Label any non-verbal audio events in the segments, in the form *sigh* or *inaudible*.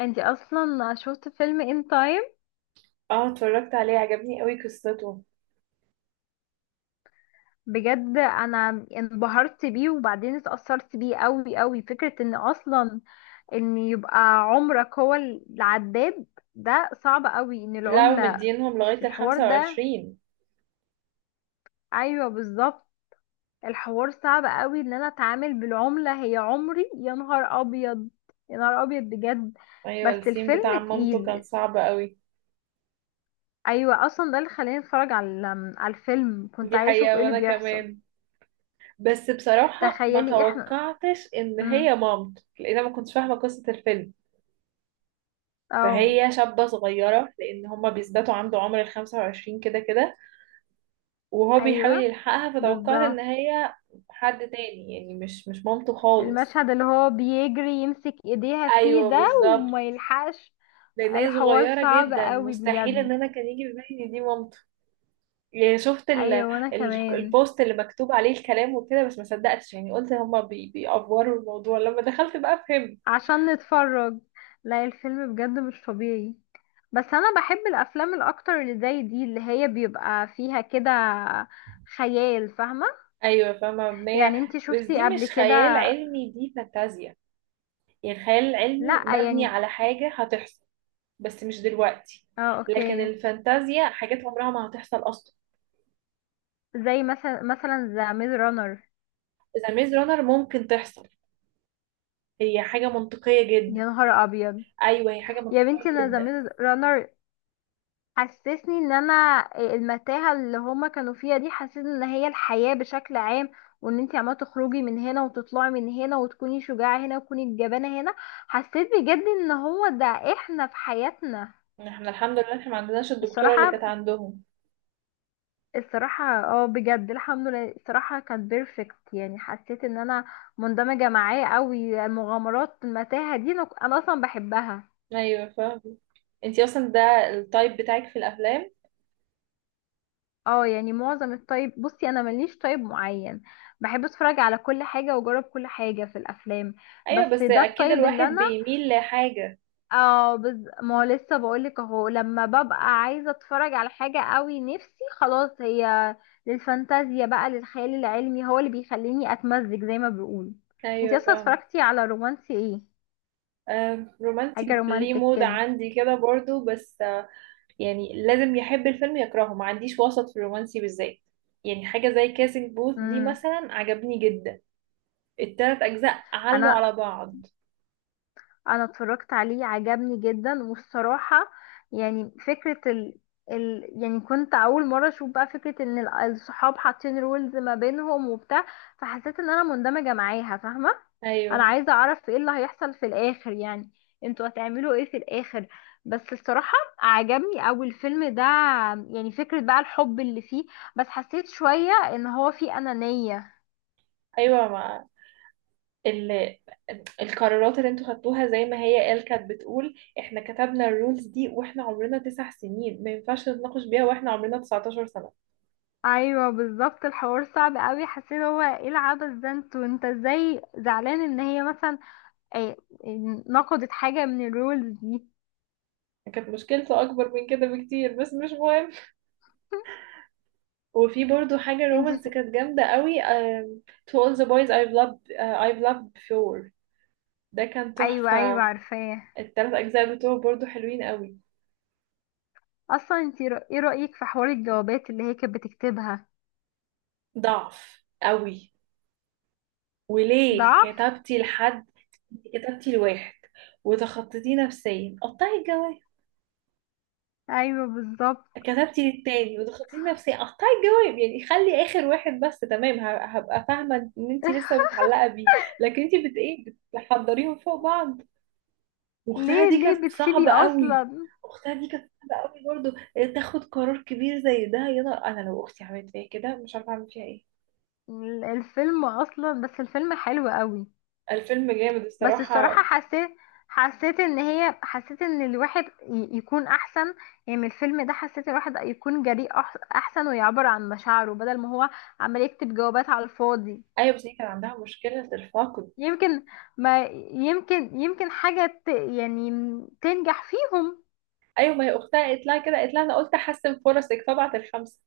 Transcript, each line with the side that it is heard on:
left: انتي اصلا شفت فيلم ان تايم؟
right: اه، اتفرجت عليه، عجبني قوي قصته.
left: بجد انا انبهرت بيه وبعدين اتأثرت بيه قوي قوي. فكرة ان اصلا ان يبقى عمرك هو العداد ده صعب قوي. ان
right: لا،
left: العملة
right: ومدينهم
left: في
right: لغاية
left: الحوار
right: الخمسة
left: ده.
right: وعشرين
left: ايوه بالظبط. الحوار صعب قوي ان انا اتعامل بالعملة هي عمري. يا نهار ابيض. يا نهار ابيض بجد.
right: ايوه،
left: بس
right: السين بتاع
left: الفيلم
right: عمامته كان
left: تقيل.
right: صعب قوي.
left: ايوه اصلا ده اللي خلاني اتفرج على الفيلم. كنت
right: دي
left: عايزة اشوف
right: حقيقة
left: ايه اللي
right: وانا
left: بيحصل.
right: كمان. بس بصراحة ما
left: تخيلي احنا.
right: توقعتش ان
left: مم.
right: هي مامته، لان انا ما كنتش فاهمة قصة الفيلم.
left: اه.
right: فهي شابة صغيرة، لان هما بيثبتوا عنده عمر 25 كده كده، وهو بيحاول
left: ايوه
right: يلحقها، فتوقعت ان
left: بالظبط.
right: هي حد تاني، يعني مش مامته خالص.
left: المشهد اللي هو بيجري يمسك ايديها فيه
right: ايوه
left: ده
right: بالظبط.
left: وما يلحقش.
right: لان هي
left: الحوار
right: صغيرة
left: صعب
right: جدا،
left: قوي
right: مستحيل ان
left: بجد.
right: انا كان يجي في بالي إن دي مامته. يعني شفت
left: ايوه وانا كمان.
right: البوست اللي مكتوب عليه الكلام وكده، بس ما صدقتش، يعني قلت هما بيأفوروا الموضوع، لما دخلت بقى فهمت.
left: عشان نتفرج. لا الفيلم بجد مش طبيعي. بس انا بحب الافلام الاكتر اللي زي دي اللي هي بيبقى فيها كده خيال، فاهمة؟
right: ايوه فاهمه مبنيه.
left: يعني انتي
right: بس دي
left: شفتي قبل
right: مش
left: كده؟
right: خيال علمي، دي فانتازيا. يعني الخيال العلمي
left: لا
right: مبني
left: يعني.
right: على حاجه هتحصل، بس مش دلوقتي.
left: اه
right: لكن
left: اوكي.
right: الفانتازيا حاجات عمرها ما هتحصل اصلا.
left: زي مثلا ذا ميز رانر.
right: اذا ميز رانر ممكن تحصل، هي حاجه منطقيه
left: يا
right: جدا.
left: نهار ابيض.
right: ايوه هي حاجه
left: يا
right: منطقيه
left: بنتي انا
right: جدا.
left: زميل رانر حسسني ان انا. المتاهه اللي هما كانوا فيها دي حسسني ان هي الحياه بشكل عام. وان انتي عماله تخرجي من هنا وتطلعي من هنا وتكوني شجاعه هنا وتكوني الجبانه هنا. حسيت بجد ان هو ده احنا في حياتنا.
right: احنا الحمد لله احنا ما عندناش الدكتوره اللي
left: الصراحه.
right: كانت عندهم.
left: الصراحه، اه بجد الحمد لله، الصراحه كان بيرفكت. يعني حسيت ان انا مندمجه معاه قوي. المغامرات المتاهه دي أنا اصلا بحبها.
right: ايوه فاهمة. انتي اصلا ده التايب بتاعك في الافلام؟
left: اه يعني معظم الطيب. بصي انا ماليش طيب معين. بحب اتفرج على كل حاجه واجرب كل حاجه في الافلام.
right: ايوه
left: بس
right: بس
left: ده
right: اكيد
left: الطيب اللي
right: الواحد
left: انا.
right: بيميل لحاجة.
left: اه ما هو لسه بقولك اهو. لما ببقى عايزه اتفرج على حاجه قوي نفسي، خلاص هي للفانتازيا بقى، للخيال العلمي هو اللي بيخليني اتمزج زي ما بيقولوا. انتي
right: ايوه
left: اصلا
right: فاهمة.
left: اتفرجتي على رومانسي ايه؟
right: آه،
left: حاجه
right: رومانسي ليه
left: رومانتك
right: مود
left: كده.
right: عندي كده برضو، بس آه، يعني لازم يحب الفيلم يكرهه، ما عنديش وسط في الرومانسي بالذات. يعني حاجة زي كاسينج بوث دي
left: امم.
right: مثلا عجبني جدا. ال3 اجزاء علوا على
left: انا
right: بعض.
left: انا اتفرجت عليه عجبني جدا والصراحة. يعني فكرة يعني كنت اول مرة اشوف بقى فكرة ان الصحاب حاطين رولز ما بينهم وبتاع. فحسيت ان انا مندمجة معاها، فاهمة؟ انا
right: ايوه
left: عايزة اعرف ايه اللي هيحصل في الاخر يعني. انتوا هتعملوا ايه في الاخر؟ بس الصراحة عجبني اوي الفيلم ده. يعني فكرة بقى الحب اللي فيه، بس حسيت شوية ان هو فيه انانية.
right: ايوه، ما ال... القرارات اللي انتوا خدتوها زي ما هي قال، كانت بتقول احنا كتبنا الرولز دي واحنا عمرنا 9 سنين، ما ينفعش نتناقش بيها واحنا عمرنا 19 سنة.
left: ايوه بالظبط. الحوار صعب قوي، حسيت هو ايه العبث ده. انت ازاي زعلان ان هي مثلا ايه نقضت حاجه من الرولز دي؟
right: كانت مشكلته اكبر من كده بكتير، بس مش مهم.
left: *laughs*
right: وفي برضو حاجة
left: انت.
right: رومانس كانت جامدة قوي، To all the boys I've loved before. ده كان
left: ايوه ايوه
right: تحفة.
left: عارفاه.
right: ال3 أجزاء بتوعه برضو حلوين قوي.
left: اصلا ايه رايك في حوار الجوابات اللي هي كانت بتكتبها؟
right: ضعف قوي. وليه
left: ضعف.
right: كتبتي لحد؟ كتبتي لواحد وتخطيتيه نفسيا، قطعي الجواز.
left: ايوه بالظبط.
right: كتبتي للتاني وضغطتي نفسي اقطعي الجواب، يعني خلي اخر واحد بس تمام، هبقى فاهمه ان انت لسه
left: *laughs*
right: متعلقه بيه. لكن انت بت ايه، بتحضريهم فوق بعض. واختها
left: ليه
right: دي
left: ليه
right: كانت
left: بتسيبي
right: صعبه قوي.
left: اصلا.
right: اختها دي كانت صعبه قوي برضو. تاخد قرار كبير زي ده، يا نهار. انا لو اختي عملت فيا كده مش عارفه اعمل فيها ايه.
left: الفيلم اصلا. بس الفيلم حلو قوي.
right: الفيلم جامد
left: بس الصراحة
right: الصراحه.
left: حسيت. حسيت ان هي حسيت ان الواحد يكون احسن. يعني من الفيلم ده حسيت الواحد يكون جريء احسن، ويعبر عن مشاعره بدل ما هو عمال يكتب جوابات على الفاضي.
right: ايوه بس هي كان عندها مشكله الفاقد.
left: يمكن. ما. يمكن حاجة يعني تنجح فيهم.
right: ايوه، ما هي اختها قالت لها كده، قالت لها انا قلت احسن فرصك فبعت الخمسه.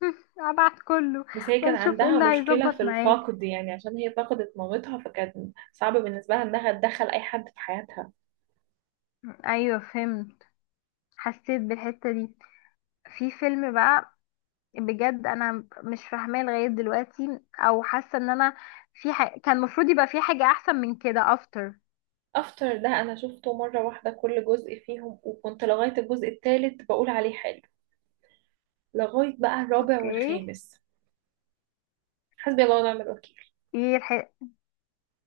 left: *laughs* ابعت كله.
right: بس هي كان
left: ونشوف ايه
right: عندها
left: اللي
right: مشكلة في
left: هيظبط معاك.
right: الفقد، يعني عشان هي فقدت مامتها، فكان صعب بالنسبة لها انها تدخل اي حد في حياتها.
left: ايوه فهمت. حسيت بالحتة دي. في فيلم بقى بجد انا مش فاهماه لغايه دلوقتي، او حاسه ان انا كان المفروض يبقى في حاجه احسن من كده افتر.
right: افتر ده انا شفته مرة واحدة كل جزء فيهم، وكنت لغاية الجزء الثالث بقول عليه حلو، لغاية بقى الرابع
left: اوكي.
right: والخامس. حسبي الله ونعم الوكيل.
left: ايه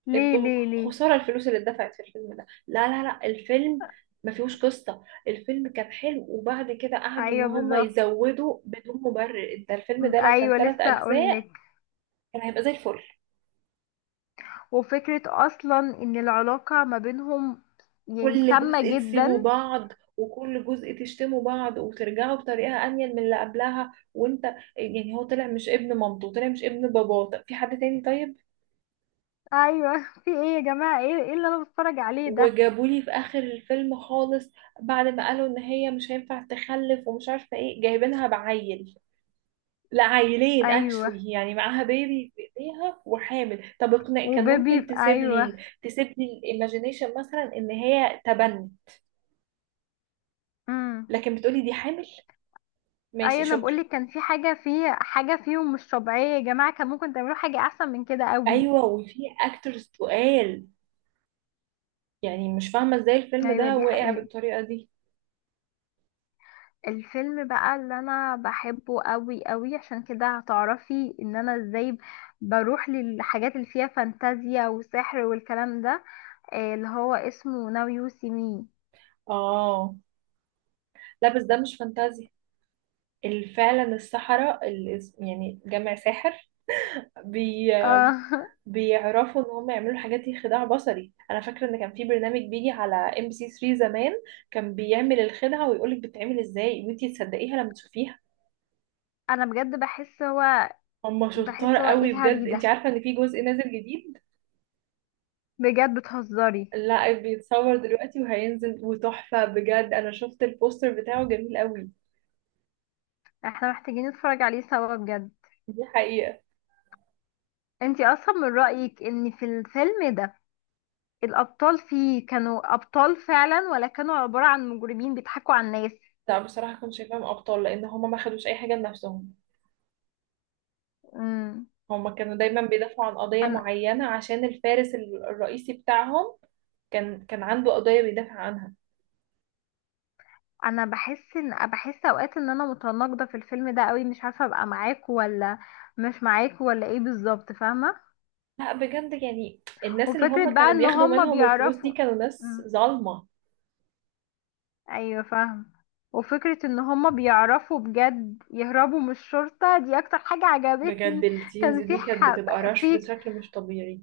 left: ليه
right: انتوا
left: ليه ليه؟
right: خسارة الفلوس اللي اتدفعت في الفيلم ده. لا لا لا، الفيلم ما فيهوش، قصة الفيلم كان حلو، وبعد كده قعدوا ان
left: ايوه
right: هم
left: بالظبط.
right: يزودوا بدون مبرر. ده الفيلم ده لو كان
left: ايوه
right: ثلاث
left: لسه
right: اجزاء
left: اقولك.
right: كان هيبقى زي الفل.
left: وفكره اصلا ان العلاقه ما بينهم يعني
right: كل
left: سامه
right: جزء
left: جدا.
right: تسيبوا بعض، وكل جزء تشتموا بعض، وترجعوا بطريقة أنيل من اللي قبلها، وانت يعني هو طلع مش ابن مامته، طلع مش ابن باباه، طب في حد تاني طيب؟
left: ايوه *laughs* في ايه يا جماعه؟ ايه ايه اللي انا بتفرج عليه ده؟
right: وجابولي في آخر الفيلم خالص، بعد ما قالوا إن هي مش هينفع تخلف ومش عارفة ايه، جايبينها بعيل، لا عيلين
left: ايوه
right: اكشلي، يعني معاها بيبي في ايديها وحامل. طب اقنع، كان ممكن
left: وبيبي،
right: تسيب لي،
left: ايوه.
right: تسيب لي الايماجينيشن مثلا ان هي تبني،
left: امم.
right: لكن بتقولي دي حامل،
left: ايوه
right: ماشي
left: انا
right: شكرا.
left: بقولك كان في حاجه في حاجه فيهم مش طبيعيه يا جماعه. كان ممكن تعملوا حاجه احسن من كده قوي.
right: ايوه وفي اكترز تقال، يعني مش فاهمه ازاي الفيلم
left: ايوه
right: ده
left: دي
right: واقع
left: حقيقة.
right: بالطريقه دي.
left: الفيلم بقى اللي انا بحبه قوي قوي عشان كده هتعرفي ان انا ازاي بروح للحاجات اللي فيها فانتازيا وسحر والكلام ده. اللي هو اسمه ناو يو سي مي.
right: اه. لا بس ده مش فانتازيا. فعلا السحرة، يعني جمع ساحر، بي
left: اه.
right: بيعرفوا ان هم يعملوا الحاجات دي، خداع بصري. انا فاكره ان كان في برنامج بيجي على ام بي سي 3 زمان، كان بيعمل الخدعه ويقولك بتتعمل ازاي، وانتي تصدقيها لما تشوفيها.
left: *laughs* انا بجد بحس هو.
right: هم شطار
left: بحس هو ايه
right: قوي
left: الهري
right: بجد. انتي
left: ده؟
right: عارفه ان في جزء نازل جديد؟
left: بجد بتهزري.
right: لا بيتصور دلوقتي وهينزل، وتحفة بجد، أنا شفت البوستر بتاعه جميل قوي.
left: احنا محتاجين نتفرج عليه سوا بجد.
right: دي حقيقة.
left: انتي اصلا من رأيك ان في الفيلم ده الابطال فيه كانوا ابطال فعلا، ولا كانوا عبارة عن مجرمين بيضحكوا على الناس؟
right: لا بصراحة كنت شايفاهم أبطال، لأن هما ما خدوش أي حاجة لنفسهم.
left: امم.
right: هما كانوا دايما بيدافعوا عن قضية معينة، عشان الفارس الرئيسي بتاعهم كان عنده قضية بيدافع عنها.
left: انا بحس ان بحس اوقات ان انا متناقضه في الفيلم ده قوي. مش عارفه ابقى معاك ولا مش معاك، ولا ايه بالظبط، فاهمه؟
right: لا بجد، يعني الناس اللي هما
left: وفكره بقى
right: كانوا
left: ان
right: بياخدوا
left: هما
right: منهم الفلوس دي
left: بيعرفوا.
right: كانوا ناس
left: مم.
right: ظالمة.
left: ايوه فاهم. وفكره ان هما بيعرفوا بجد يهربوا من الشرطه دي اكتر حاجه
right: بجد
left: عجبتني.
right: السينز
left: كان
right: دي كانت بتبقى رش
left: في.
right: بشكل مش طبيعي.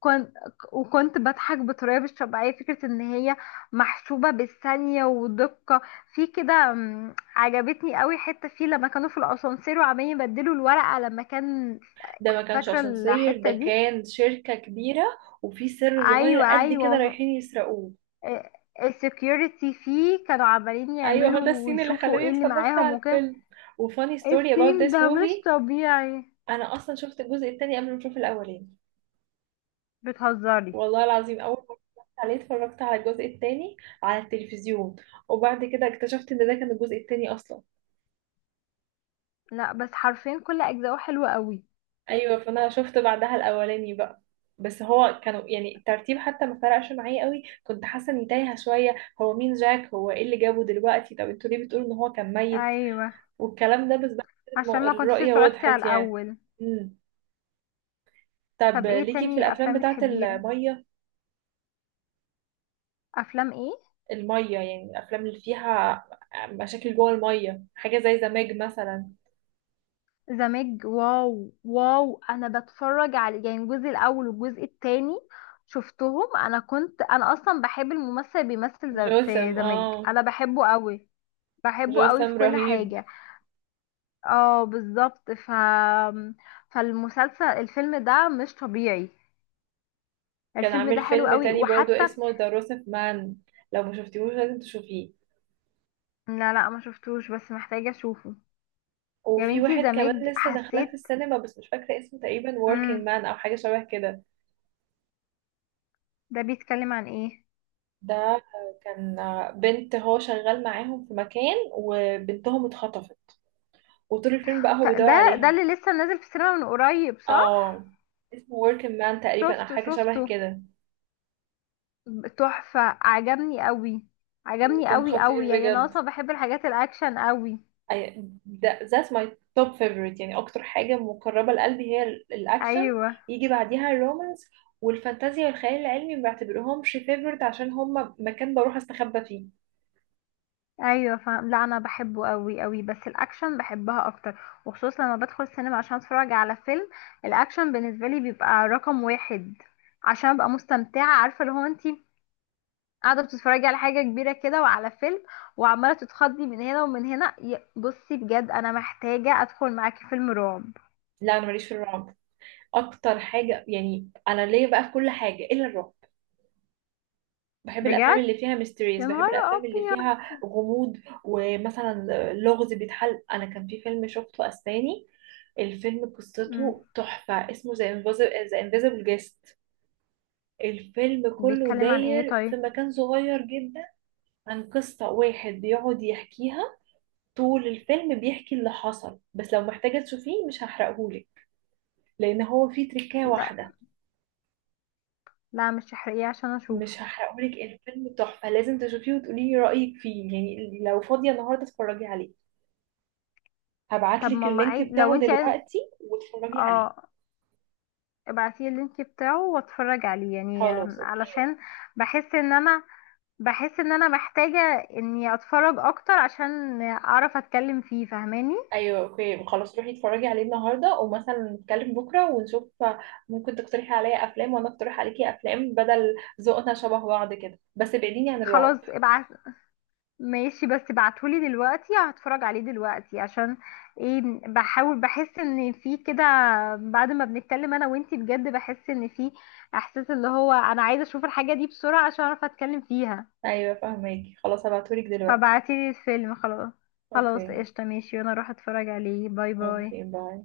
left: كنت. وكنت بضحك بطريقة مش طبيعية، فكرة ان هي محسوبة بالثانية ودقة في كده. عجبتني قوي حتة فيه لما كانوا في الاسانسير وعمالين يبدلوا الورقة لما كان.
right: ده ما كانش
left: فاكرة
right: اسانسير، ده
left: الحتة دي؟
right: كان شركة كبيرة، وفي سر صغير
left: ايوه
right: قد كده
left: ايوه.
right: رايحين يسرقوه.
left: السكيورتي فيه كانوا عمالين
right: ايوه هو ده
left: يعملوا
right: السين اللي
left: ويشوفوا
right: خلاني
left: ايه اللي
right: اتفرجت
left: معاهم
right: على
left: وكده.
right: الفيلم. وفاني ستوري about
left: السين
right: this
left: ده مش
right: movie.
left: طبيعي.
right: انا اصلا شفت الجزء التاني قبل ما اشوف الاولاني.
left: بتهزري؟
right: والله العظيم اول ما اتفرجت عليه اتفرجت على الجزء التاني على التلفزيون، وبعد كده اكتشفت ان ده كان الجزء التاني اصلا.
left: لا، بس حرفيا كل اجزائه حلوة قوي.
right: ايوه فانا شفت بعدها الاولاني بقى. بس هو كانوا يعني الترتيب حتى ما فرقش معايا قوي، كنت حاسه اني تايهه شويه. هو مين جاك؟ هو ايه اللي جابه دلوقتي؟ طب انتوا ليه بتقولوا ان هو كان ميت
left: ايوه
right: والكلام ده؟ بس بعد كده
left: عشان ما كنتش
right: الرؤيه
left: اتفرجتي على
right: وضحت يعني.
left: الاول.
right: امم. طب
left: طب ايه
right: ليكي في
left: تاني
right: الافلام
left: افلام
right: بتاعه
left: بتحبيها؟
right: الميه؟
left: افلام ايه؟
right: الميه يعني الافلام اللي فيها مشاكل جوه الميه، حاجه زي زماج مثلا.
left: زمج، واو واو، انا بتفرج على يعني الجزء الاول والجزء التاني. شفتهم انا، كنت انا اصلا بحب الممثل اللي بيمثل
right: جوثام،
left: في زمج،
right: اه،
left: انا بحبه قوي. بحبه قوي في
right: جوثام
left: كل
right: رهيب.
left: حاجة. اه بالظبط. ف فالمسلسل الفيلم ده مش طبيعي.
right: كان
left: الفيلم ده
right: عامل
left: حلو
right: فيلم
left: قوي
right: تاني برضو
left: وحتى.
right: اسمه ذا روسف مان، لو ما شفتيهوش لازم تشوفيه.
left: لا لا ما شفتوش بس محتاجة اشوفه. يا
right: وفي
left: بنتي
right: واحد كمان
left: زمج
right: لسه داخلاه في
left: حسيت.
right: السينما بس مش فاكرة اسمه، تقريبا working
left: امم.
right: man أو حاجة شبه كده.
left: ده بيتكلم عن ايه؟
right: ده كان بنت، هو شغال معاهم في مكان وبنتهم اتخطفت، وطول الفيلم بقى هو بيدور
left: ده
right: عليها.
left: اللي لسه نازل في السينما من قريب صح؟
right: اه، اسمه working man تقريبا أو
left: شفته
right: حاجة شبه
left: شفته.
right: كده.
left: تحفة عجبني قوي. عجبني
right: كان
left: قوي قوي.
right: خطير
left: يعني انا
right: بجد.
left: اصلا بحب الحاجات الاكشن قوي.
right: I- ده that's my top favorite. يعني أكتر حاجة مقربة لقلبي هي الأكشن.
left: ايوه
right: يجي بعديها الرومانس، والفانتازيا والخيال العلمي ما بعتبرهمش favorite، عشان هما مكان بروح استخبى فيه.
left: ايوه فاهم. لا انا بحبه قوي قوي بس الاكشن بحبها اكتر. وخصوصا لما بدخل السينما عشان اتفرج على فيلم الاكشن بالنسبه لي بيبقى رقم واحد. عشان ابقى مستمتعه، عارفه اللي هو انت قاعدة بتتفرجي على حاجة كبيرة كده وعلى فيلم، وعمالة تتخضي من هنا ومن هنا. بصي بجد أنا محتاجة أدخل معاكي فيلم رعب.
right: لا أنا ماليش في الرعب. اكتر حاجه يعني انا ليا بقى في كل حاجه الا الرعب. بحب الافلام
left: بجد.
right: اللي فيها ميستريز،
left: يا
right: بحب
left: نهار
right: الافلام اللي
left: أبيض.
right: فيها غموض. ومثلا لغز بيتحل. انا كان في فيلم شفته اسباني، الفيلم
left: مم.
right: قصته تحفه، اسمه ذا انفيزبل جيست. الفيلم كله
left: بيتكلم عن ايه
right: داير في
left: طيب؟
right: مكان صغير جدا، عن قصة واحد بيقعد يحكيها طول الفيلم، بيحكي اللي حصل. بس لو محتاجة تشوفيه مش هحرقهولك، لأن هو فيه تركاية
left: لا
right: واحدة.
left: لا مش احرقيه عشان اشوفه.
right: مش هحرقهولك، الفيلم تحفة لازم تشوفيه وتقولي لي رأيك فيه. يعني لو فاضية النهاردة اتفرجي عليه،
left: طب
right: هبعتلك
left: ماما
right: اللينك
left: عيد لو
right: بتاعه
left: انت عايز.
right: دلوقتي واتفرجي عليه.
left: اه. ابعتيلي اللينك بتاعه واتفرج عليه يعني
right: خلاص اوكي.
left: علشان بحس ان انا. بحس ان انا محتاجة اني اتفرج اكتر عشان اعرف اتكلم فيه، فاهماني؟
right: ايوه اوكي، خلاص روحي اتفرجي عليه النهارده، ومثلا نتكلم بكره ونشوف. ممكن تقترحي عليا افلام وانا اقترح عليكي افلام، بدل، ذوقنا شبه بعض كده، بس ابعديني عن
left: خلاص
right: الرعب.
left: ابعت. ماشي بس بعتهولي دلوقتي هتفرج عليه دلوقتي، عشان ايه؟ بحاول بحس ان في كده. بعد ما بنتكلم انا وانتي بجد بحس ان في احساس اللي هو انا عايزه اشوف الحاجه دي بسرعه عشان اعرف اتكلم فيها.
right: ايوه فهماكي، خلاص هبعتهولك دلوقتي.
left: فبعتيلي الفيلم خلاص. خلاص
right: اوكي.
left: قشطه ماشي، وانا اروح اتفرج عليه. باي
right: اوكي
left: باي.
right: باي.